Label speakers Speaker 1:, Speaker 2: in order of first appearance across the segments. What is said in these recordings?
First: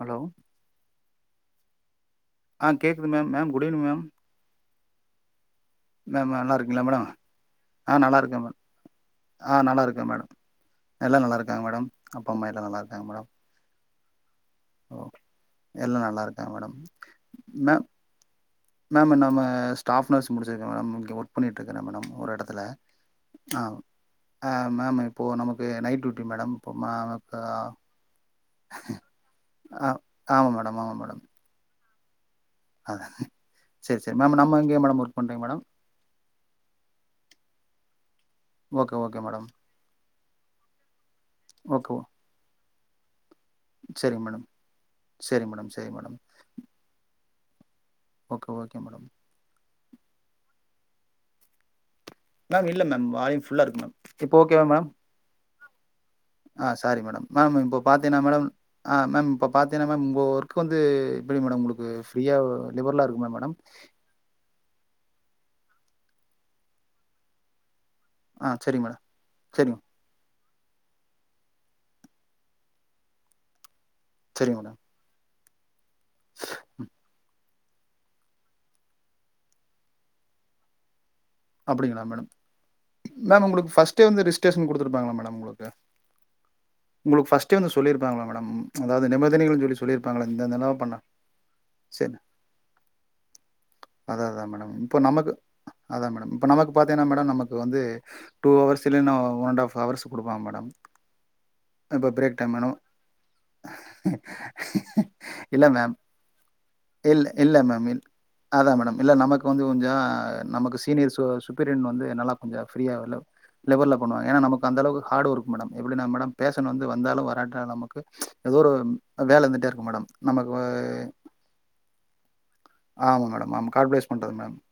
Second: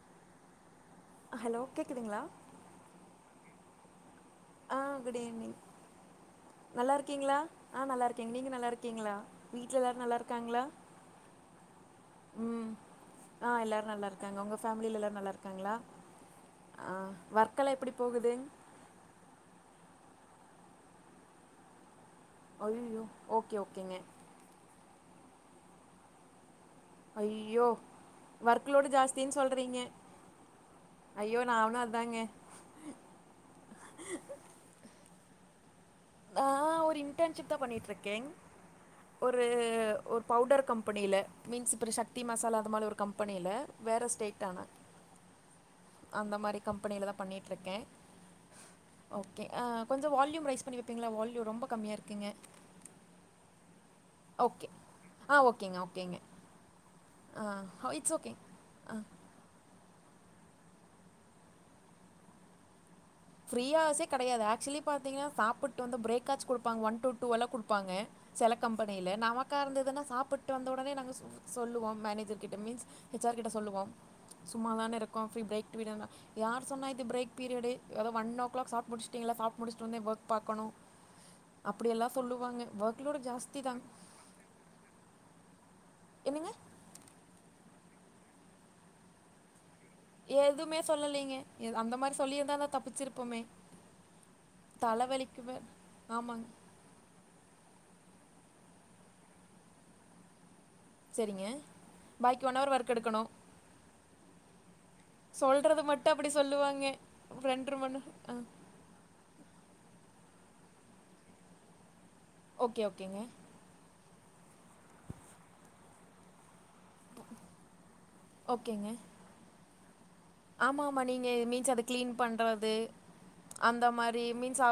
Speaker 1: Hello
Speaker 2: hello கேக்குதுங்ளா
Speaker 1: ஆ கேக்குது ma'am ma'am good evening ma'am
Speaker 2: ஆ குட் ஈவினிங்
Speaker 1: மேம் இருக்கீங்களா
Speaker 2: நல்லா
Speaker 1: மேடம்
Speaker 2: இருக்கீங்ளா ஆ நல்லா இருக்க நீங்க நல்லா இருக்கீங்ளா
Speaker 1: ஆ
Speaker 2: வீட்ல எல்லாரு
Speaker 1: இருக்கேன்
Speaker 2: நல்லா
Speaker 1: மேடம்
Speaker 2: இருக்காங்ளா
Speaker 1: எல்லா நல்லா இருக்காங்க மேடம் அப்பா அம்மா எல்லா நல்லா இருக்காங்க மேடம்
Speaker 2: ஆ எல்லாரு நல்லா இரு க்காங்க உங்க ஃபேமிலியில
Speaker 1: ஓ
Speaker 2: எல்லாரு நல்லா இருக்காங்களா
Speaker 1: எல்லா நல்லா இருக்காங்க மேடம்
Speaker 2: ஆ வர்க்கலா
Speaker 1: மேம்
Speaker 2: எப்டி போகுது
Speaker 1: மேம் நம்ம ஸ்டாப் நர்ஸ் முடிச்சிருக்க மேடம் இங்க ஒர்க் பண்ணிட்டு இருக்கற மேடம் ஒரு எட த்ல
Speaker 2: ஐயோ ஓகே
Speaker 1: ஆவ்
Speaker 2: ஓகேங்க
Speaker 1: அ மேம் இப்போ நமக்கு நைட் டியூட்டி மேடம் போமனக்கா
Speaker 2: ஐயோ ஒர்க் லோடு ஜாஸ்தின்னு சொல்றீங்க
Speaker 1: ஆ ஆமா மேடம்
Speaker 2: ஐயோ நானு அதாங்க
Speaker 1: அத செரி செரி மேம் நம்ம எங்கேய மேடம் ஒர்க் பண்றோங்க மேடம்
Speaker 2: ஆ ஒரு இன்டர்ன்ஷிப் தா பண்ணிட்டுருக்கேன்
Speaker 1: ஓகே ஓகே
Speaker 2: ஒரு
Speaker 1: மேடம்
Speaker 2: ஒர் பவுடர் கம்பெனியில மீன்ஸ்
Speaker 1: ஓகே
Speaker 2: இப்போ சக்தி மசாலா அது மாலு ஒரு கம்பெனில வேற
Speaker 1: சரிங்க மேடம்
Speaker 2: ஸ்டேட்டான
Speaker 1: சரி மேடம் சரி மேடம்
Speaker 2: அந்த மாரி கம்பெனியில தா பண்ணிட்டுருக்க
Speaker 1: ஓகே ஓகே மேடம்
Speaker 2: ஓகே அ கொஞ்சம் வால்யூம் ரேஸ் பண்ணி வப்பிங்ளா வால்யூம் ரொம்ப கம்மியா இருக்
Speaker 1: மேம் இல்ல மேம் வால்யூம் புல்லா இருக்கு மேம் இப்போ ஓகேவா
Speaker 2: ஓகே
Speaker 1: மேம்
Speaker 2: ஆ ஓகேங்க ஓகேங்க
Speaker 1: ஆ சாரி மேடம் மேம் இப்ப
Speaker 2: ஆ இட்ஸ்
Speaker 1: பாத்தீன்னா
Speaker 2: ஓகே
Speaker 1: மேடம் ஆ மேம் இப்ப பாத்தீங்னா மேம் உங்க ஒர்க்கு வந்து எப்டி மேடம் குடுக்கிறது ஃப்ரீயாவோ இந்தவுர்லா இருக்கு ம ம
Speaker 2: ஃப்ரீ ஹவர்சே கெடையாது ஆக்சுவலி பாத்தீங்னா சாப்புட்டு வந்து பிரேக்காச்சு குடுப்பாங்க ஒன் டு டூலா குடுப்பாங்க
Speaker 1: ஆ
Speaker 2: செல
Speaker 1: சரிங்க மேடம்
Speaker 2: கம்பெனில நமக்கா
Speaker 1: சரிங்க
Speaker 2: இருந்ததுனா சாப்ட்டு ட்டு வந்த உடனே நாங்க சொ சொல்லுவோ மேனேஜர் கிட்ட மீன்ஸ் ஹச்ஆர் கிட்ட சொல்லுவோ
Speaker 1: சரிங்க மேடம்
Speaker 2: சும்மாதானே இருக்கோ ஃப்ரீ பிரேக் பீரிடலா யார் சொன்னா இது பிரேக் பீரியடு எதோ ஒன் ஓ கிளாக் சாப்ப முடிச்சிட்டீங்களா சாப்ட்டு முடிந்து வந்து வொர்க் பாக்கணு
Speaker 1: அப்படிங்களா
Speaker 2: அப்டியெல்லா
Speaker 1: மேடம்
Speaker 2: சொல்லுவாங்க ஒர்க்லோடு
Speaker 1: மேம்
Speaker 2: ஜாஸ்தி தா
Speaker 1: உங்களுக்கு ஃபர்ஸ்ட்டே வந்து ரிஜிஸ்ட்ரேஷன் கொடுத்துருப்பாங்களா மேடம் உங்களுக்கு
Speaker 2: என்னங்க
Speaker 1: உங்களுக்கு ஃபர்ஸ்ட் டே வந்து சொல்லிருப்பாங்களா மேடம் அதாவது நிபந்தனைகள் சொல்லி சொல்லியிருப்பாங்களா இந்த
Speaker 2: எதுவுமே
Speaker 1: இதெல்லாம் பண்ண
Speaker 2: சொல்லலீங்க அந்த மாரி சொல்லியிருந்தா தா தப்பிச்சுருப்போமே
Speaker 1: அதா அதா மேடம் இப்ப நமக்கு அதா மேடம்
Speaker 2: ஆமாங்க
Speaker 1: இப்ப நம்ம க்கு பாத்தீங்கன்னா மேடம் நமக்கு வந்து டூ வர்ஸ் இல்லன்ன ஒன் அண்ட் ஆப் ஹவர்ஸ் குடுப்பாங்க மேடம்
Speaker 2: சேரிங்க பாக்கி ஒன் அவர் ஒர்க் எடுக்கணு
Speaker 1: இல்ல மேம்
Speaker 2: தா அப்டி சொல்லுவாங்க
Speaker 1: இல் இல்ல
Speaker 2: ரெண்ட்ர
Speaker 1: மேம்
Speaker 2: மண்
Speaker 1: இல்
Speaker 2: ஆ
Speaker 1: அதா மேடம் இல்ல நமக் கொஞ்சோ கொஞ்சோ நமக்கு சீனியர் சு சுப்பீரியன் வந்து நல்லா கொஞ்சோ
Speaker 2: ஓகே
Speaker 1: ஃப்ரீயா வெள்ல
Speaker 2: ஓகேங்க
Speaker 1: லெவல்ல பண்ணுவ ஏன்னா நமக்கு அந்தளவுக்கு ஹார்ட் ஒர்க் மேடம் எப்டினா மேடம் ஃபேஷன்ட் வந்து வந்தாலு வராட்டாலு நமக்கு எதோ ஒரு
Speaker 2: ஓகேங்க
Speaker 1: வேல இருந்துட்டே இருக்கு மேடம் நமக்கு
Speaker 2: ஆமா ஆமா நீங்க மீன்ஸ் அத கிளீன் பண்றது
Speaker 1: ஆமா மேடம். ஆமா.
Speaker 2: அந்த
Speaker 1: காட் பிளெஸ்
Speaker 2: மாரி
Speaker 1: பண்றது madam.
Speaker 2: Means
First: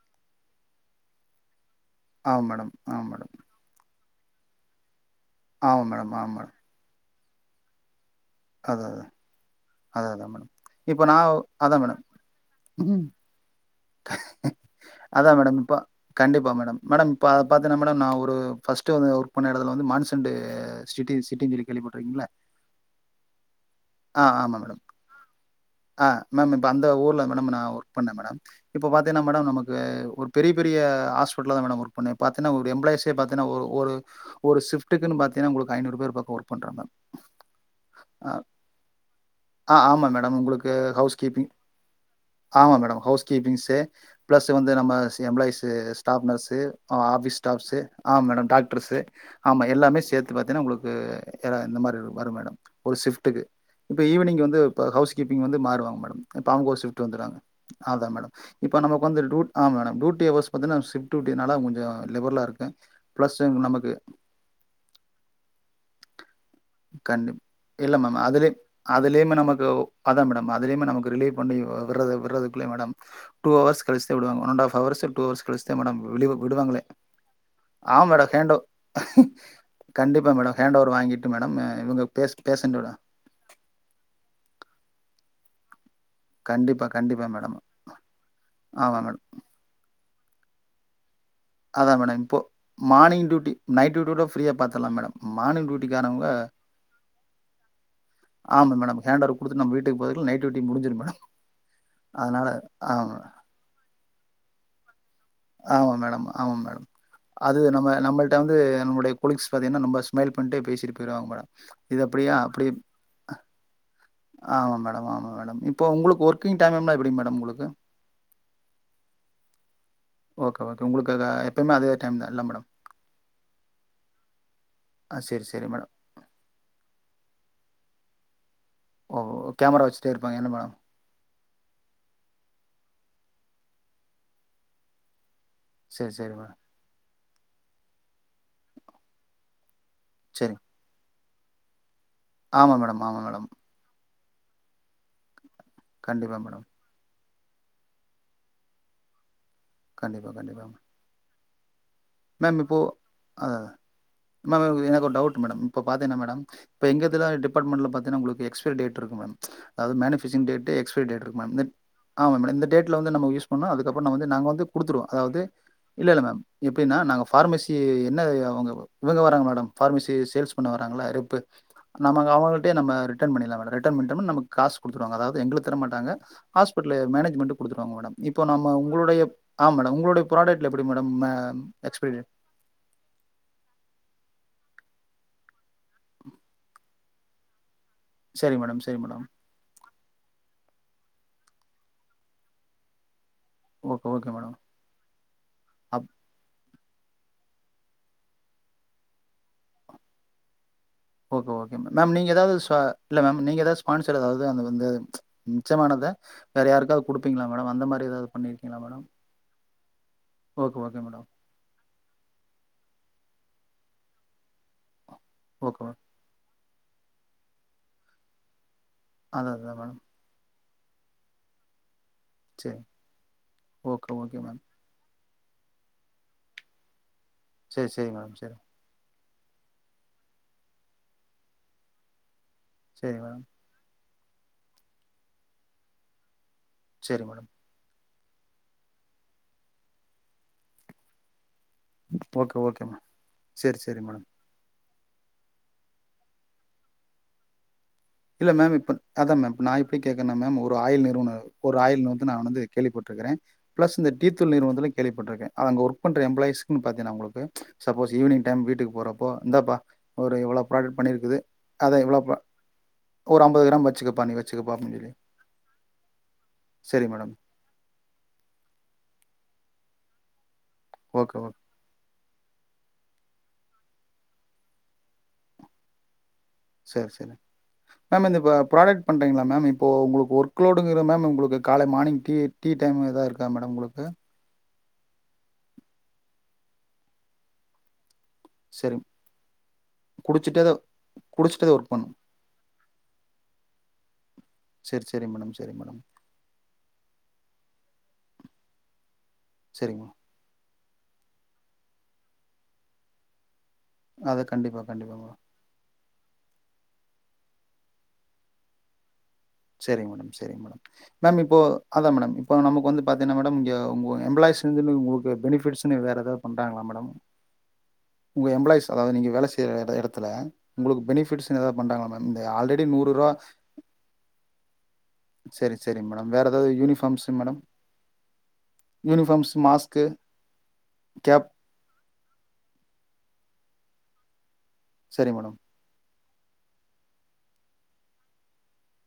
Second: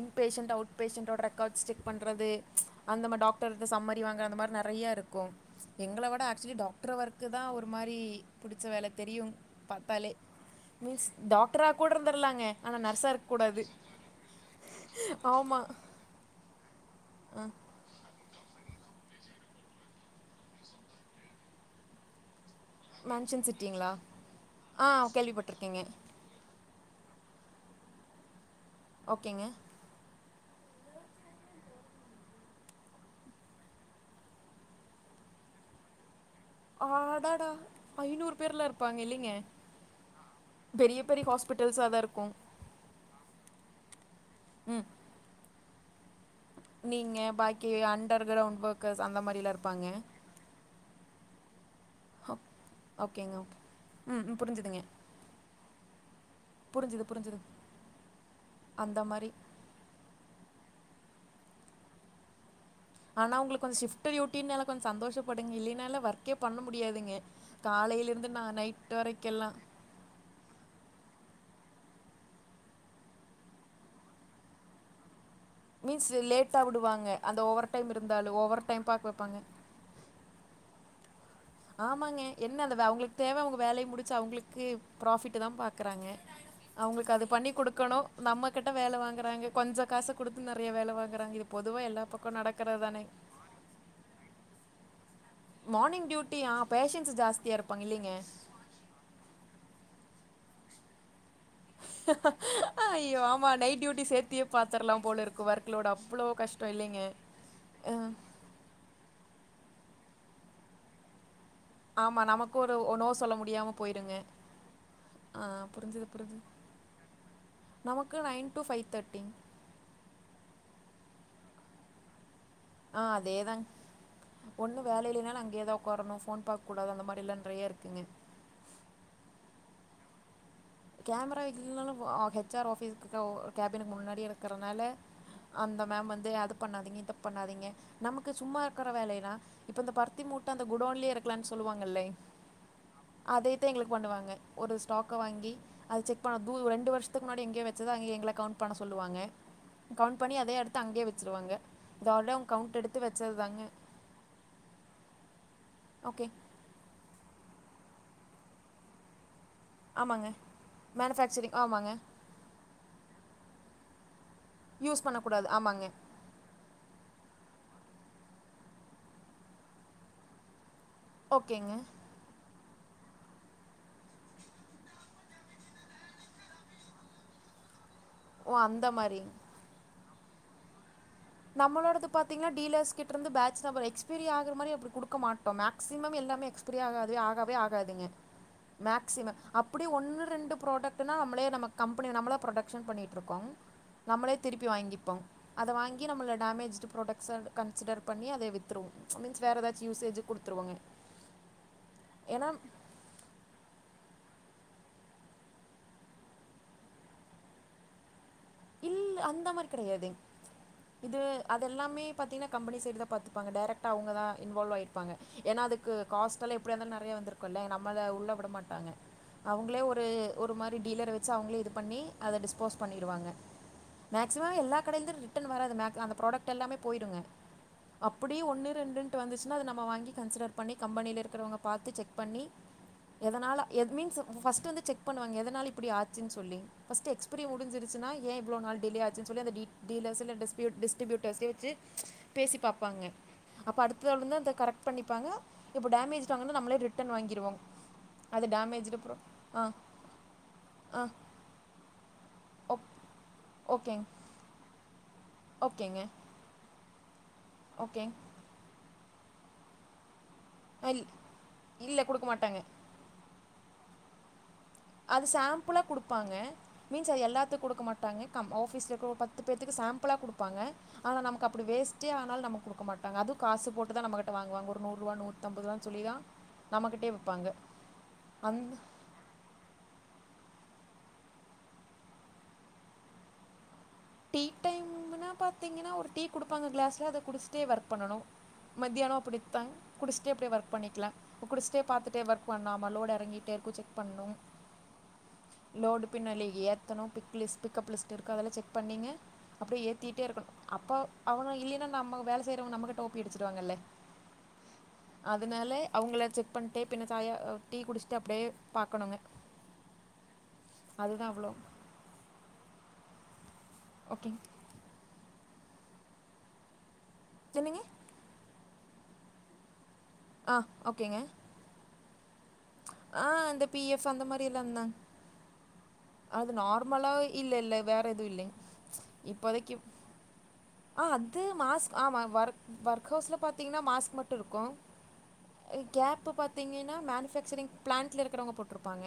Speaker 2: in patient out பேஷன்ட்டோட ரெக்கார்ட்ஸ் செக் பண்றது
Speaker 1: ஆமா மேடம். ஆமா
Speaker 2: அந்த மாரி
Speaker 1: மேடம்.
Speaker 2: டாக்டர் இந்த சம்மரி வாங்க அந்த மாரி நெறயாருக்கு
Speaker 1: ஆமா
Speaker 2: எங்கள
Speaker 1: மேடம்.
Speaker 2: விட
Speaker 1: ஆமா மேடம்.
Speaker 2: ஆக்சுவலி டாக்ட்டரு ஒர்க்கு தா ஒரு மாரி புடிச்ச வேல
Speaker 1: அதான் அதான்.
Speaker 2: தெரியு பாத்தாலே
Speaker 1: அதான் அதான் மேடம். இப்ப
Speaker 2: மீன்ஸ்
Speaker 1: நான்
Speaker 2: டாக்டரா
Speaker 1: அதான்
Speaker 2: கூட
Speaker 1: மேடம்.
Speaker 2: இருந்துடலாங்க ஆனா நர்ஸா இருக் கூடாது
Speaker 1: அதா
Speaker 2: ஆமா
Speaker 1: மேடம் இப்ப கண்டிப்பா மேடம் மேடம் இப்ப அத பாத்து இத்தன மேடம் நா ஒரு ஃபர்ஸ்ட் வந்து ஒர்க் பண்ண எடத்துல வந்து மான்சண்டு சிட்டி சிட்டின் சொல்லி கேள்விப்பட்டருக்கீங்கள
Speaker 2: மன்ஷன் சிட்டிங்ளா
Speaker 1: ஆமா மேடம்.
Speaker 2: ஆ கேள்விப்பட்ருக்கங்க
Speaker 1: ஆ மேம் இப்ப அந்த ஊர்ல மேடம் நா ஒர்க் பண்ண மேடம் இப்ப பாத்தீங்னா
Speaker 2: ஓகேங்க
Speaker 1: மேடம் நமக் இப்ப ஒரு பெரிய பெரிய ஆஸ்பிட்டல தா மேடம் ஒர்க் பண்ணுன பாத்தினா ஒரு எம்பளாய்ஸே பாத்தினா ஒரு ஒரு ஒரு சிப்ட்டுக்குன் பாத்திங்கனா உங்களுக்கு ஐநூறு பேர் பக்க வரு
Speaker 2: ஆடாடா ஐநூறு பேர்லா இருப்பாங்க இல்லைங்க
Speaker 1: ஆ ஆமா மேடம் உங்களுக்கு
Speaker 2: பெரிய
Speaker 1: ஹவுஸ்
Speaker 2: பெரிய
Speaker 1: கீப்பிங்
Speaker 2: ஹாஸ்பிட்டல்ஸா தா இருக்கு
Speaker 1: ஆமா மேடம் ஹவுஸ் கீப்பிங்ஸு பிளஸ் வந்து நம்ம எம்ப்ளாய்ஸு டாப் நர்ஸு
Speaker 2: நீங்க
Speaker 1: ஆபிஸ்
Speaker 2: பாக்கி
Speaker 1: ஸ்டாப்ஸ்ஸு ஆமா
Speaker 2: under
Speaker 1: madam
Speaker 2: ground
Speaker 1: doctors
Speaker 2: workers அந்த மாரிலா
Speaker 1: ஆமா
Speaker 2: இருப்பாங்க
Speaker 1: எல்லாமே சேத் து பாத்தீனா உங்களுக்கு யர இந்த மாரி இருக்கு வரு
Speaker 2: ஓ
Speaker 1: மேடம் ஒரு
Speaker 2: ஓகேங்க
Speaker 1: சிப்ட்டுக்கு இப்ப
Speaker 2: ம் ம்
Speaker 1: ஈவினிங் வந்து
Speaker 2: புரிஞ்சுதுங்க
Speaker 1: இப்ப ஹவுஸ் கீப் வந்து மாறுவாங்க மேடம் இப்ப அவங்க ஒரு
Speaker 2: புரிஞ்சுது
Speaker 1: ஷிப்ட்
Speaker 2: புரிஞ்சுது
Speaker 1: வந்துருவாங்க அதா மேடம் இப்ப
Speaker 2: அந்த
Speaker 1: நமக்கு வந்து
Speaker 2: மாரி
Speaker 1: ரூட் ஆமா மேடம் டியூட்டி அவர்ஸ் பாத்தினா ஷிப்ட் டியூட்டினால கொஞ்சோ லிபரளா இருக்க
Speaker 2: ஆனா உங்களுக் கொஞ்சோ ஷிப்ட் டியூட்டினால கொஞ்சோ சந்தோஷப்படுங்க இல்லைனால ஒர்க் கே பண்ண முடியாதுங்க
Speaker 1: கண்டி இல்ல
Speaker 2: காலைல
Speaker 1: மேம்
Speaker 2: இருந்து நா
Speaker 1: அதுலே
Speaker 2: நைட்
Speaker 1: அதுலயுமே
Speaker 2: வரைக்கெல்லா
Speaker 1: நமக்கு அதா மேடம் அதுலயுமே நமக்கு ரிலீவ் பண்ணி விடுற விடுறதுக்குள்ளயே மேடம் டூ அவர்ஸ் கழுச்சு தா விடுவாங்க ஒன்னன்டாஃப் அவர்ஸ் டூ அவர்ஸ் கழுச்சு இல்ல மேடம்
Speaker 2: மீன்ஸ்
Speaker 1: வெளில
Speaker 2: லேட்டா
Speaker 1: விடுவாங்களே
Speaker 2: விடுவாங்க அந்த ஓவர் டைம்
Speaker 1: ஆமா
Speaker 2: இருந்தாலு
Speaker 1: மேடம் ஹேண்டோர்
Speaker 2: ஓவர் டைம் பாக்க வைப்பாங்க
Speaker 1: கண்டிப்பா மேடம் ஹேண்ட் ஓவர் வாங்கிட்டு மேடம் இவங்க பே பேசண்ட விட
Speaker 2: தேவ அவங்க வேலய முடிச்சு அவங்களுக்கு ப்ராஃபிட்டு் தா பாக்குறாங்க
Speaker 1: கண்டிப்பா
Speaker 2: அவங்களுக்கு அது
Speaker 1: கண்டிப்பா
Speaker 2: பண்ணி
Speaker 1: மேடம்
Speaker 2: குடுக்கணு நம்ம கிட்ட வேல
Speaker 1: ஆமா மேடம்
Speaker 2: வாங்குறாங்க கொஞ்சோ காச குடுத்து நெறய வேல வாங்குறாங்க இ
Speaker 1: அதா மேடம் இப்போ மார்னி்ங் டியூட்டி நைட் டியூட்டிடோட ஃப்ரீயா பாத்துர்லா மேடம்
Speaker 2: மார்னிங் டியூட்டியா பேஷன்ட் ஜாஸ்தியா இருப்பாங்க இல்லைங்க
Speaker 1: ஆமா மேடம் ஹேண்டர் குடுத்துட்டு நம்ம வீட்டுக்கு போகயில நைட் டூட்டி முடிஞ்சிடு மேடம்
Speaker 2: ஐயோ ஆமா நைட் டியூட்டி சேர்த்தியே பாத்திரலா போல இருக்கு ஒர்க் லோடு
Speaker 1: ஆமா
Speaker 2: அவ்ளோ
Speaker 1: மேடம் ஆமா
Speaker 2: கஷ்ட
Speaker 1: மேடம்
Speaker 2: இல்லைங்க
Speaker 1: அது நம்ம நம்மள் ட்ட வந்து நம்முடைய கொளிக்ஸ பாத்தீங்கனா நம்ம ஸ்மைல் பண்ணிட்டே பேசிட்டு போயிருவாங்க மேடம் இது
Speaker 2: ஆமா
Speaker 1: அப்படியா
Speaker 2: நமக்கும்
Speaker 1: அப்படி
Speaker 2: ஒரு நோ சொல்ல முடியாம போயிருங்க
Speaker 1: ஆமா மேடம் ஆமா
Speaker 2: ஆ
Speaker 1: மேடம் இப்ப
Speaker 2: புரிஞ்சுது
Speaker 1: உங்களுக்கு
Speaker 2: புரிஞ்சுது
Speaker 1: ஒர்க்கிங் டைம்மம்லா எப்டி மேடம் உங்களுக்கு
Speaker 2: நமக்கு nine to five thirty
Speaker 1: okay okay உங்களுக்கு அதா எப்பமே அதே டைம் தா இல்ல மேடம்
Speaker 2: ஆ அதேதான்ங்க ஒன்னு வேல
Speaker 1: ஆ
Speaker 2: இல்லைன்னாலு
Speaker 1: சரி சரி
Speaker 2: அங்கயேதா
Speaker 1: மேடம்
Speaker 2: உக்காரணு ஃபோன் பாத் கூடாது அந்த மாரிலா ட்ரையா இருக்குங்க
Speaker 1: ஓ கேமரா வச்சிட்டே இருப்பாங்க என்ன மேடம்
Speaker 2: கேமரா இல்லனாலு கெச் ஆர் ஆஃபீஸ்கிட்ட கேபினுக்கு முன்னாடி எடுக்கறனால அந்த மேம்
Speaker 1: சரி
Speaker 2: வந்து
Speaker 1: சரி
Speaker 2: அத
Speaker 1: மேடம்
Speaker 2: பண்ணாதீங்க இத பண்ணாதீங்க நமக்கு சும்மா இருக்கற வேலைனா இப்போ இந்த ப ருத்தி மூட்ட அந்த குடோன்லயே இருக்கலான்னு சொல்லுவாங்ல்லீங்
Speaker 1: ஆமா மேடம் ஆமா மேடம்
Speaker 2: ட்டு எங்களுக்கு பண்ணுவாங்க ஒரு ஸ்டாக்க வாங்கி அத செக் பண்ண
Speaker 1: கண்டிப்பாக
Speaker 2: தூ
Speaker 1: மேடம்
Speaker 2: ரெண்டு வருஷ த்துக்கு முன்னாடி எங்யோ வெச்சத அங்க எங்கள கவுண்ட் பண்ண சொல்லுவாங்க கவுண்ட் பண்ணி
Speaker 1: கண்டிப்பாக
Speaker 2: அதே
Speaker 1: கண்டிப்பாக
Speaker 2: அடுத்து அங்கே வெச்சிருவாங்க
Speaker 1: மேம் இப்போ அதாதா மேம் எனக்கு ஒரு டவுட் மேடம் இப்போ பாத்தீங்னா
Speaker 2: ஓகே
Speaker 1: மேடம் இப்ப எங்கதுல டிப்பார்ட்மெண்ட்ல பாத்திங்னா உங்களுக்கு எக்ஸ்பைரி டேட் இருக்கு மேம் அது
Speaker 2: ஆமாங்க
Speaker 1: மேனுஃபேக்சரிங் டேட் எக்ஸ்பையரி டேட் இருக்கு மேம்
Speaker 2: மேனுஃபேக்சரிங் ஆமாங்க
Speaker 1: ஆமா மேம் இந்த டேட்ல வந்து நம்ம யூஸ் பண்ணா அதுக்கப்றோ நம் வந்து நாங்க வந்து
Speaker 2: யூஸ்
Speaker 1: குடுத்துருவோ அதாவது
Speaker 2: பண்ணக்கூடாது ஆமாங்க
Speaker 1: இல்லல்ல மேம் எப்டினா நாங்க பார்மசி என்ன அவுங்க இவுங்க வராங்க மேடம் பார்மசி சேல்ஸ் பண்ண வராங்கல்ல ரெப்பு
Speaker 2: ஓகேங்க
Speaker 1: நமக்கு அவுங்கிட்டயே நம்ம ரிட்டன் பண்ணிர்லா மேடம் ரிட்டன் பண்ணிட்டம்னா நமக்கு காசு குடுத்துருவாங்க அதாவது எங்களுக்கு தர மாட்டாங்க ஆஸ்பெட்டல மேனேஜ்மெண்ட்டு குடுத்துருவாங்க மேடம் இப்போ
Speaker 2: ஓ
Speaker 1: நம்ம
Speaker 2: அந்த மாதிரி
Speaker 1: உங்களுடைய ஆ மேடம் உங்களுடைய ப்ராடெக்ல்லா எப்டி மேடம்
Speaker 2: நம்மளோடது
Speaker 1: எக்ஸ்பைரி டேட்.
Speaker 2: பாத்தீங்கன்னா டீலர்ஸ் கிட்ட இருந்து பேச் நம்பர் எக்ஸ்பீரி ஆகற மாரி அப்டி குடுக்க மாட்டோ மேக்ஸிமம் எல்லாமே எக்ஸ்பைரி ஆகாது ஆகவே ஆகாதுங்க
Speaker 1: சரி மேடம், சரி மேடம்.
Speaker 2: மேக்ஸிமம் அப்டி ஒன்னு ரெண்டு புராடக்ட்னா நம்மளே நம்ம கம்பெனி நம்மளா ப்ரொடக்ஷன் பண்ணிட்டு இருக்கோ
Speaker 1: ஓகே, ஓகே
Speaker 2: நம்மளே
Speaker 1: மேடம்.
Speaker 2: திருப்பி வாங்கிப்பங் அத வாங்
Speaker 1: அப்
Speaker 2: கி நம்மள டேமேஜ்டு ப்ராடக்ட்ஸ் கன்சிடர் பண்ணி அத வித்துருவோ மீன்ஸ் வேற எதாச்சு யூசேஜ்க்கு குடுத்துருவங்க
Speaker 1: ஓகே ஓகே மேம் மேம் நீங்க எதாவது சு இல்ல மேம் நீங்க எதா ஸ்பான்சர் அதாவது அந்த வந்து மிச்சமானத வேற யாருக்காவது குடுப்பீங்ளா மேடம் அந்த மாரி எதாவது பண்ணிரு
Speaker 2: இல்ல அந்த மாதிரி கெடையாதுங்
Speaker 1: ஓகே, ஓகே
Speaker 2: இது
Speaker 1: மேடம்.
Speaker 2: அதெல்லாமே பாத்தீனா காம்பெனி சைடுதா பாத்துப்பாங்க டைரக்டா அவங்கதான் இன்வால்வாய் இருப்பாங்க ஏனா
Speaker 1: ஓகே
Speaker 2: அதுக்கு
Speaker 1: மேம்.
Speaker 2: காஸ்ட் எல்லா எப்டியா இருந்தாலு நெறையா வந்திருக்குல்ல நம்மள உள்ள விட மாட்டாங்க
Speaker 1: அதான், அதான்
Speaker 2: அவுங்ளே
Speaker 1: மேடம்.
Speaker 2: ஒரு ஒரு மாரி டீலர வெச்சி அவுங்களே இது பண்ணி அத
Speaker 1: சரி.
Speaker 2: டிஸ்போஸ் பண்ணிருவாங்க
Speaker 1: ஓகே, ஓகே
Speaker 2: மேக்சிமம்
Speaker 1: மேம்.
Speaker 2: எல்லா கடைலந்து ரிட்டன் வராது மேக் அந்த புராடக்ட் எல்லாமே போயிடுங்க
Speaker 1: சரி, சரி மேடம்.
Speaker 2: அப்டியே
Speaker 1: சரி,
Speaker 2: ஒன்னு ரெண்டுனு ட்டு வந்துச்சுன்னா அது நம்ம வாங்கி கன்சிடர் பண்ணி கம்பெனில் இருக்கறவங்க பாத்து செக் பண்ணி
Speaker 1: சரி மேடம்.
Speaker 2: எதனால எது மீன்ஸ் ஃபர்ஸ்ட் வந்து செக் பண்ணுவாங்க எதனால இப்டி ஆச்சுன் சொல்லி் ஃபர்ஸ்ட்
Speaker 1: சரி
Speaker 2: எக்ஸ்பைரி
Speaker 1: மேடம்.
Speaker 2: முடிஞ்ச்சிருச்சுன்னா ஏன் இவ்ளோ நாள் டிலே ஆச்சுனு சொல்லி அந்த டீலர்ஸ் இல்ல டிஸ்டிபியூட்டர்ஸே வெச்சு
Speaker 1: ஓகே,
Speaker 2: பேசி
Speaker 1: ஓகே
Speaker 2: பாப்பாங்க
Speaker 1: மேம்.
Speaker 2: அப்ப
Speaker 1: சரி, சரி மேடம்.
Speaker 2: அடுத்தொளந்து அந்த கரெக்ட் பண்ணிப்பாங்க இப்ப டேமேஜ்டு வாங்னா நம்ளே ரிட்டர்ன் வாங்கிருவோங்
Speaker 1: இல்ல மேம் இப்ப அதான் மேம் நா எப்டி கேக்கறனா மேம் ஒரு
Speaker 2: ஆ
Speaker 1: ஆயில் நிறுவனோ ஒரு ஆயில் நிறுவ நா வந்து
Speaker 2: ஓக்
Speaker 1: கேள்விப்பட் டிருக்கிற பிளஸ்
Speaker 2: ஓகேங்க
Speaker 1: இந்த டீத்தூள் நிறுவனத்தில கேள்விப்பட்டிருக்க அது அங்க
Speaker 2: ஓகேங்க
Speaker 1: ஒர்க் பண்ற எம்ப்ளாய்ஸ்க்குன்னு பாத்தீனா உங்களுக்கு சப்போஸ்
Speaker 2: ஓகேங்க
Speaker 1: ஈவினிங் டைம் வீட்டுக்கு போறப்போ இந்தாப்பா ஒரு இவ்ளோ
Speaker 2: ஆ
Speaker 1: ப்ராடக்ட்
Speaker 2: இல்
Speaker 1: பண்ணியிருக்குது அத
Speaker 2: இல்லை
Speaker 1: இவ்ளோ
Speaker 2: கொடுக்க மாட்டாங்க
Speaker 1: ஒரு அம்பது கிராம் வெச்சுக்க பா நீ வெச் சுக்கப்பா அப்டின் சொல்லி
Speaker 2: அது சாம்பிளா குடுப்பாங்க
Speaker 1: சரி
Speaker 2: மீன்ஸா அது
Speaker 1: மேடம்
Speaker 2: எல்லா த்துக்கு குடுக்க மாட்டாங்க கம் ஆஃபீஸ்ல்ல இருக்க ஒரு பத்து பேத்துக்கு சாம்பிளா குடுப்பாங்க ஆனா
Speaker 1: ஓகே
Speaker 2: நமக்கு
Speaker 1: ஓகே
Speaker 2: அப்டி வேஸ் டே ஆனாலு நமக்கு குடுக்க மாட்டாங்க அது காசு போட்டுதா நம்மகிட்ட வாங்குவங்க ஒரு நூறு ருபா நூத்தம்பது ரூாபானு சொல்லிதா
Speaker 1: சேரி சேரி மேம் இந்த இ
Speaker 2: அந்த
Speaker 1: ப்ராடக்ட் பண்ணறீங்ளா மேம் இப்போ உங்களுக்கு ஒர்க்லோடுங்கிற மேம் உங்களுக்கு காலை மார்னிங் டீ டீ டைமு எதா இருக்கா மேடம் உங்களுக்கு
Speaker 2: டீ டைம்னா பாத்தீங்னா ஒரு டீ குடுப்பாங்க கிளாஸ்ல அத குடிச்சிட்டே ஒர்க் பண்ணணு
Speaker 1: சரி
Speaker 2: மத்தியானோ அப்படித்தான் குடிச்சுட்டே அப்டியே
Speaker 1: குடிச்சிட்டே
Speaker 2: ஒர்க்
Speaker 1: தான்
Speaker 2: பண்ணிக்கலா
Speaker 1: குடிச்சிட்டே தான்
Speaker 2: குடிச்சுட்டே
Speaker 1: ஒர்க் பண்ணும்
Speaker 2: பாத்துட்டே ஒர்க் பண்ணாமல் லோட் எறங்கிட்டே இருக்கு செக் பண்ணும்
Speaker 1: சேரி சேரி மேடம் சேரிங்க மேடம்
Speaker 2: பின்னால ஏத்தணு பிக் லிஸ் பிக்கப் லிஸ்ட் இருக்கு அதெல்லா செக் பண்ணீங்க அப்டியே
Speaker 1: சரிங்க மேடம்
Speaker 2: ஏத்திட்டே இருக்கணு அப்போ அவனு இல்லைன்னா நம்ம வேலை செய்றவங்க நம்மக்கிட்ட ஓ பி அடிச்சுடுவாங்கல்ல
Speaker 1: அதை கண்டிப்பாக கண்டிப்பாக மேடம்
Speaker 2: அதனால அவுங்கள செக் பண்ட்டே பின்ன தாயா டீ குடிச்சுட்டு அப்டே பாக்கணுங்க
Speaker 1: சேரிங்க மேடம் சேரிங்க மேடம் மேம்
Speaker 2: அவ்வளோ
Speaker 1: இப்போ அதா மேடம் இப்போ நமக்கு வந்து பாத்தீங்கனா மேடம் இங்க உங்க
Speaker 2: ஓகேங்க
Speaker 1: எம்ப்ளாய்ஸ் இதுனு ஒகே பெனிஃபிட்ஸ்னு வேற எதாவது பண்றாங்களா மேடம்
Speaker 2: என்னங்க
Speaker 1: உங்க எம்ப்ளாய்ஸ் அதாவது நீங்க வேல செய்ற எட எடத்துல
Speaker 2: ஆ
Speaker 1: உங்களுக்கு
Speaker 2: ஓகேங்க
Speaker 1: பெனிஃபிட்ஸ்னு எதா பண்றாங்களா மேம் இந்த ஆல்ரெடி நூறு
Speaker 2: ஆ
Speaker 1: ரூவா
Speaker 2: இந்த பிஎஃப் அந்த மாரிலாந்தாங்
Speaker 1: சரி சரிங்க மேடம் வேற
Speaker 2: அது
Speaker 1: ஏதாவது
Speaker 2: நர்மலா
Speaker 1: யூனிஃபார்ம்ஸ்
Speaker 2: இல்ல
Speaker 1: மேடம்
Speaker 2: இல்ல வேற எதுவு இல்லைங்க
Speaker 1: யூனிஃபார்ம்ஸ்
Speaker 2: இப்போதக்கு
Speaker 1: மாஸ்க்கு
Speaker 2: ஆ அது
Speaker 1: கேப்
Speaker 2: மாஸ் ஆமா ஒர்க் ஒர்க் ஹவுஸ்ல பாத்தீங்கன்னா மாஸ்க் மட்டு இருக்கு
Speaker 1: சேரி மேடம்
Speaker 2: அ கேப்பு பாத்திங்கன்னா மேனுஃபேக்சரிங் பிளான்ட்ல இருக்கறவுங்க போட்ருப்பாங்க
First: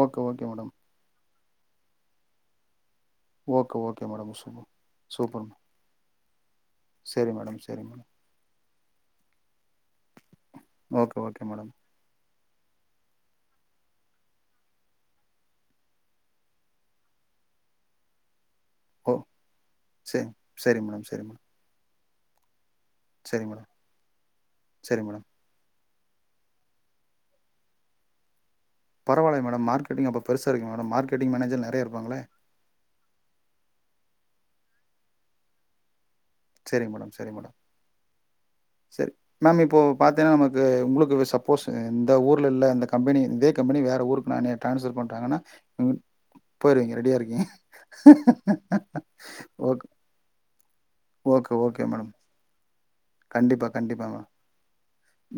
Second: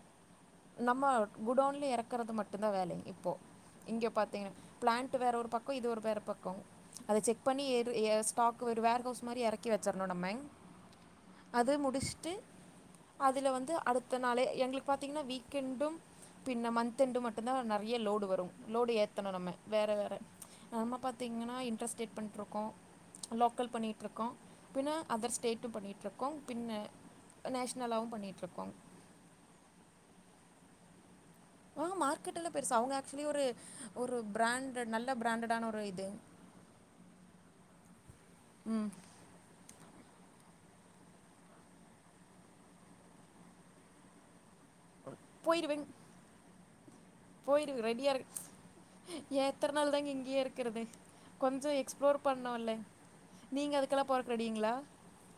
Speaker 1: ஓகே ஓகே மேடம்
Speaker 2: நம்ம குடோன்ல எறக்கறது மட்டுதா வேல இப்போ
Speaker 1: ஓகே ஓகே
Speaker 2: இங்கே
Speaker 1: மேடம்
Speaker 2: பாத்தீங்கன்னா
Speaker 1: சூப்பர்
Speaker 2: பிளான்ட்டு வேற
Speaker 1: சூப்பர்
Speaker 2: ஒரு
Speaker 1: மேடம்.
Speaker 2: பக் கோ இது ஒரு வேற பக்கோ அத
Speaker 1: சரி
Speaker 2: செக்
Speaker 1: மேடம்
Speaker 2: பண்ணி
Speaker 1: சரி
Speaker 2: ஏதோ
Speaker 1: மேடம்
Speaker 2: ஏ ஸ்டாக் கு ஒரு வேர்ஹவுஸ் மாரி எறக்கி வச்சிறணு நம்ம
Speaker 1: ஓகே ஓகே மேடம்
Speaker 2: அது முடிச்சுட்டு அதுல வந்து அடுத்த நாளே எங்களுக்கு பாத்தீங்கன்னா வீக்கெண்டும் பின்ன மந்த்யெண்டு மட்டுதா நறைய லோடு வரு லோடு
Speaker 1: ஓ
Speaker 2: ஏத்தணு நம்ம வேற வேற
Speaker 1: சரி சரி
Speaker 2: நம்ம
Speaker 1: மேடம் சரி மேடம்
Speaker 2: பாத்திங்கன்னா இன்ட்ரெஸ்டேட் பண்ட்டுருக்கோ
Speaker 1: சரி மேடம்
Speaker 2: லோக்கல் பண்ணிகிட்டு இருக்கோ பின
Speaker 1: சரி மேடம்
Speaker 2: அதர்ஸ் ஸ்டேட்டும் பண்ணிட்ருக்கோ பின்ன நேஷ்னலாவும் பண்ணிடுருக்கோ
Speaker 1: பரவாயில்லங் மேடம் மார்கெட்டிங் அப்ப பெருச இருக்கு மேடம் மார்கெட்டிங் மேனேஜர் நெறைய
Speaker 2: ஆ
Speaker 1: இருப்பாங்களே
Speaker 2: மார்க்ட்‌ எல்ல பெருசா அவுங்க ஆக்சுவலி ஒரு பிராண்டடு நல்ல பிராண்டடான ஒரு இது
Speaker 1: சேரிங்க மேடம் சேரி மேடம்
Speaker 2: ம்
Speaker 1: சரி மேம் இப்போ பாத்தீன்னா நமக்கு உங்களுக்கு சப்போஸ் இந்த ஊர்ல இல்ல இந்த கம்பெனி இதே கம்பனி வேற ஊருக்கு நா டிரான்ஸ்ஃபர் பண்றாங்கன்னா
Speaker 2: போயிடுவேன்
Speaker 1: போயிருவீங்க ரெடியா இருங்க
Speaker 2: போயிரு
Speaker 1: ஓ
Speaker 2: நாங்க இங்கே இருக் கறதே கொஞ்சோ
Speaker 1: மேடம்
Speaker 2: எக்ஸ்ப்ளோர் பண்ணோம்ல
Speaker 1: கண்டிப்பா
Speaker 2: நீங்க அதுக்கெல்லா
Speaker 1: கண்டிப்பா மேடம்
Speaker 2: போறக்கு ரெடிங்களா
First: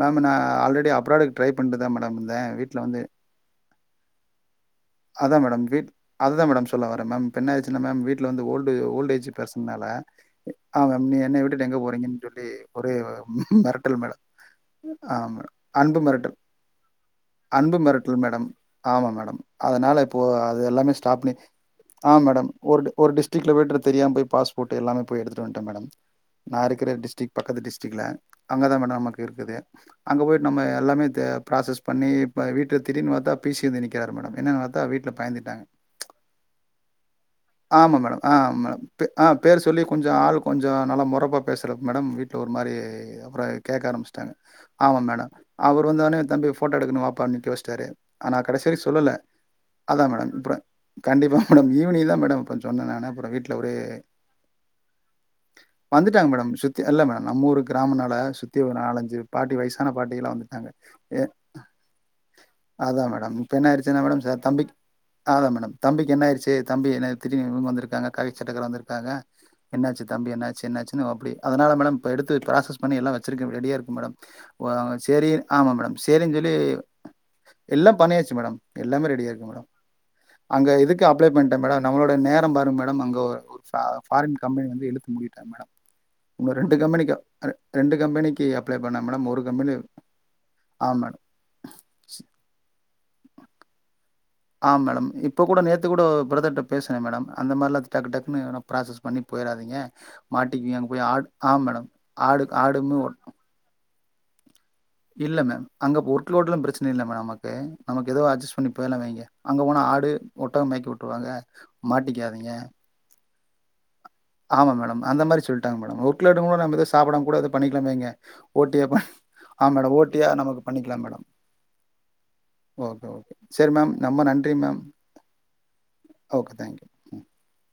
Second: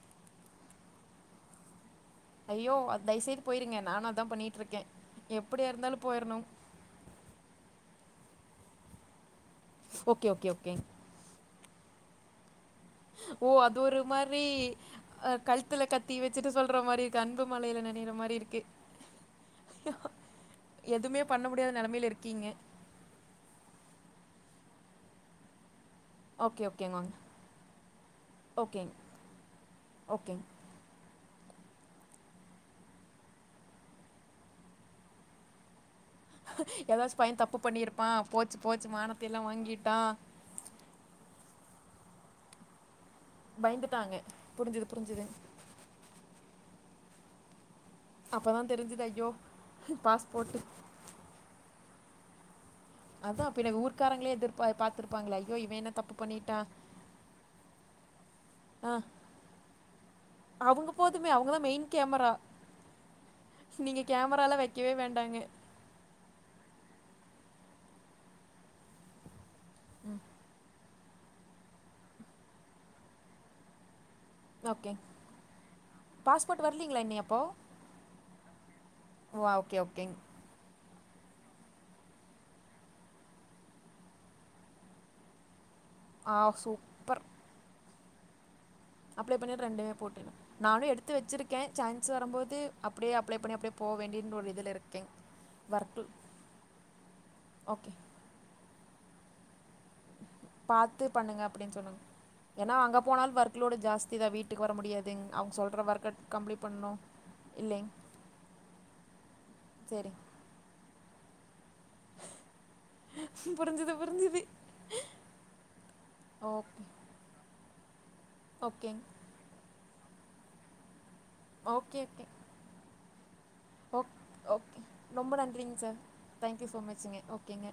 Speaker 1: மேம் நா ஆல்ரெடி அப்ராடு ட்ரை பண்ட்டுதா மேடம் இருந்தேன்
Speaker 2: ஐயோ
Speaker 1: வீட்டில்
Speaker 2: அ
Speaker 1: வந்து
Speaker 2: தயவுசெய்து போயிருங்க நானு அதா பண்ணிட்ருக்கே
Speaker 1: அதான் மேடம்
Speaker 2: எப்படியா
Speaker 1: வீட்
Speaker 2: இருந்தாலும் போயிடணு
Speaker 1: அதுதான் மேடம் சொல்ல வரே மேம் இப்ப என்னாய்ச்சுனா மேம் வீட்ல வந்து ஓல்டு ஓல்டு ஏஜ் ஃபர்சன் மேல
Speaker 2: ஓகே ஓகே ஓகே
Speaker 1: அவ நீ என்னைய விட்டுட்டு எங்க போறீங்கன்னு சொல்லி ஒரு
Speaker 2: ஓ அது
Speaker 1: மிரட்டல்
Speaker 2: ஒரு
Speaker 1: மேடம்
Speaker 2: மாரி அ
Speaker 1: ஆமா
Speaker 2: கழுத்துல
Speaker 1: அன்பு
Speaker 2: கத்தி
Speaker 1: மிரட்டல்
Speaker 2: வச்சுட்டு சொல்ற மாரி இருக்கு
Speaker 1: அன்பு
Speaker 2: மலையில நனையிற
Speaker 1: மிரட்டல்
Speaker 2: மாரி
Speaker 1: மேடம்
Speaker 2: இருக்கு
Speaker 1: ஆமா மேடம் அதனால இப்போ அது எல்லாமே ஸ்டாப்
Speaker 2: எதுவுமே
Speaker 1: பண்ணி
Speaker 2: பண்ண முடியாத நெலமையில
Speaker 1: ஆ
Speaker 2: இருக்கீங்க
Speaker 1: மேடம் ஒருடு ஒரு டிஸ்ட்டிக்ல போய்ட்ரு தெரியாம போய் பாஸ்போர்ட்டு எல்லாமே போய் எடுத்துட்டு வன்ட்ட மேடம்
Speaker 2: ஓகே ஓகேமா
Speaker 1: ஸ்டிக் பக்கத்து டிஸ்ட்க்கில் அங்க தா மேடம் நமக்கு இருக்குது அங்க
Speaker 2: ஓகேங்க
Speaker 1: போயிட்டு நம்ம எல்லாமே த ப்ராசஸ் பண்ணி இப்ப வீட்ல திடீர்னு பாத்த பிசி வந்து நிற்கிறார் மேடம் என்னன்னு பாத்தா வீட்ல பயந்துட்டாங்க
Speaker 2: ஏதாச்சு பைய தப்பு
Speaker 1: ஆமா
Speaker 2: பண்ணியிருப்பா
Speaker 1: மேடம் ஆமா
Speaker 2: போச்சு
Speaker 1: மேடம்
Speaker 2: போச்சு
Speaker 1: பே ஆ
Speaker 2: மானத்த எல்லா
Speaker 1: பேரு சொல்லி
Speaker 2: வாங்கிட்டா
Speaker 1: கொஞ்ச ஆளு கொஞ்ச நல்லா மொறப்பா பேசுறதுக்கு மேடம் வீட்ல ஒரு மாரி அப்பற கேக்க
Speaker 2: பயந்துட்டாங்க
Speaker 1: ஆரம்மிச்டாங்க
Speaker 2: புரிஞ்சுது
Speaker 1: ஆமா
Speaker 2: புரிஞ்சுது
Speaker 1: மேடம் அவரு வந்தோனே தம்பி ஃபோட்டோ எடுக்கனு வாப்பானு நிக்கவெச்சுட்டாரு ஆனா கடைசி
Speaker 2: அப்பதான்
Speaker 1: வரை
Speaker 2: தெரிஞ்சுது
Speaker 1: சொல்லல
Speaker 2: ஐயோ
Speaker 1: அதா மேடம் அப்ற
Speaker 2: பாஸ்போர்ட்டு
Speaker 1: கண்டிப்பா மேடம் ஈவ்னிங் தா மேடம் அப்பற சொன்ன நா
Speaker 2: அதா பின்ன ஊர்காரங்ளே எதிர்பா பாத்திருப்பாங்களே ஐயோ இவ என்ன தப்பு
Speaker 1: வந்துட்டாங்க மேடம்.
Speaker 2: பண்ணிட்டா
Speaker 1: சுத்தி இல்ல மேடம் நம்ம ஊரு கிராமனால சுத்தி ஒரு நாலஞ்சு பாட்டி வயசான பாட்டியெல்லா வந்துட்டாங்க
Speaker 2: அவுங்க போதுமே அவுங்கதா மெயின் கேமரா
Speaker 1: அதா மேடம் இப்ப என்ன ஆயிருச்சுனா
Speaker 2: நீங்க
Speaker 1: மேடம் சேர்
Speaker 2: கேமராலா
Speaker 1: தம்பிக்கு
Speaker 2: வைக்கவே வேண்டாங்க
Speaker 1: அதா மேடம் தம்பிக்கு என்ன ஆயிருச்சு தம்பி என்ன திடீர்னு இவ்ங்க வந்திருக்காங்க காக்கி சட்டக்கார வந்திருக்காங்க என்னாச்சு தம்பி என்னாச்சு என்னாச்சுனு அப்டி அதனால மேடம் இப்ப எடுத்து ப்ராசஸ் பண்ணி எல்லா வச்சுருக்க ரெடியா இருக்கு மேடம் ஓ
Speaker 2: ஓகே
Speaker 1: சேரி ஆமா மேடம் சேரின் சொல்லி
Speaker 2: பாஸ்போர்ட் வரலீங்களா இன்னி அப்போ
Speaker 1: எல்லா பண்ணியாச்சு மேடம் எல்லாமே ரெடியா இருக்கு
Speaker 2: அ
Speaker 1: மேடம்.
Speaker 2: ஓகே ஓகேங்
Speaker 1: அங்க இதுக்கு அப்ளே பண்ணிட்டே மேடம் நம்மளோட நேர பாருங்க மேடம் அங்க ஒரு சா ஃபாரின் கம்பெனி வந்து இழுத்து முடிட்டாங்க மேடம்
Speaker 2: ஆ
Speaker 1: இன்னு ரெண்டு கம்பெனிக்கு
Speaker 2: சூப்பர்
Speaker 1: அப் அர ரெண்டு கம்பெனிக்கு அப்
Speaker 2: அப்ளே பண்ணி ரெண்டுமே போட்ருங்க நானு
Speaker 1: ஆ
Speaker 2: எடுத்து
Speaker 1: மேடம்.
Speaker 2: வெச்சிருக் கே சான்ஸ் வரம்போது அப்டியே அப்ளை பண்ணி அப்டியே போ வேண்டியதுன் ஒரு
Speaker 1: ஆ
Speaker 2: இதுல
Speaker 1: மேடம்
Speaker 2: இருக்கேங்
Speaker 1: இப்போ கூட நேத்து கூட
Speaker 2: ஒர்க்கு
Speaker 1: ஒரு பிரதர்ட்ட பேசுனே மேடம் அந்த மார்ல்ல
Speaker 2: ஓகே
Speaker 1: டக்கு டக்கு னு எதனா ப்ராசஸ் பண்ணி போயிறாதீங்க மாட்டிக்குங்க அங்க
Speaker 2: பாத்து
Speaker 1: போய் ஆடு
Speaker 2: பண்ணுங்க
Speaker 1: ஆ மேடம் ஆடு ஆடுன்னு ஒன்
Speaker 2: க் லோடு ஜாஸ்தி தா வீட்டுக்கு வர முடியாது
Speaker 1: இல்ல மேம் அங்க ஒர்க் லோட்லா பிரச்சன இல்ல மே நமக்கு
Speaker 2: இல்லைங்
Speaker 1: நமக்கு எதோ அட்ஜஸ்ட் பண்ணி போயிர்லாங்க அங்கெ அங்க போன ஆடு
Speaker 2: சேரிங்
Speaker 1: ஒட்டக மேய்க்க விட்ருவாங்க மாட்டிக்காதீங்க
Speaker 2: புரிஞ்சுது புரிஞ்சுது
Speaker 1: ஆமா மேடம் அந்த மாரி சொல்ட்டாங்க மேடம் ஒர்க் லோடும்போது நம்ம
Speaker 2: ஓகே
Speaker 1: எது சாப்டாம கூட எதோ பண்ணிக்லானு வைங்க
Speaker 2: ஓகேங்
Speaker 1: ஓட்டியப்ப ஆ மேடம் ஓட்டியா நமக்கு பண்ணிக்லா madam
Speaker 2: okay okay
Speaker 1: okay okay சரி மேம்.
Speaker 2: ஓக்
Speaker 1: ரொம்ப நன்றி மேம்.
Speaker 2: ஓகே ரொம்ப நன்றிங்க sir
Speaker 1: okay
Speaker 2: thank you so
Speaker 1: thank you
Speaker 2: மச்சுங்க ஓகேங்க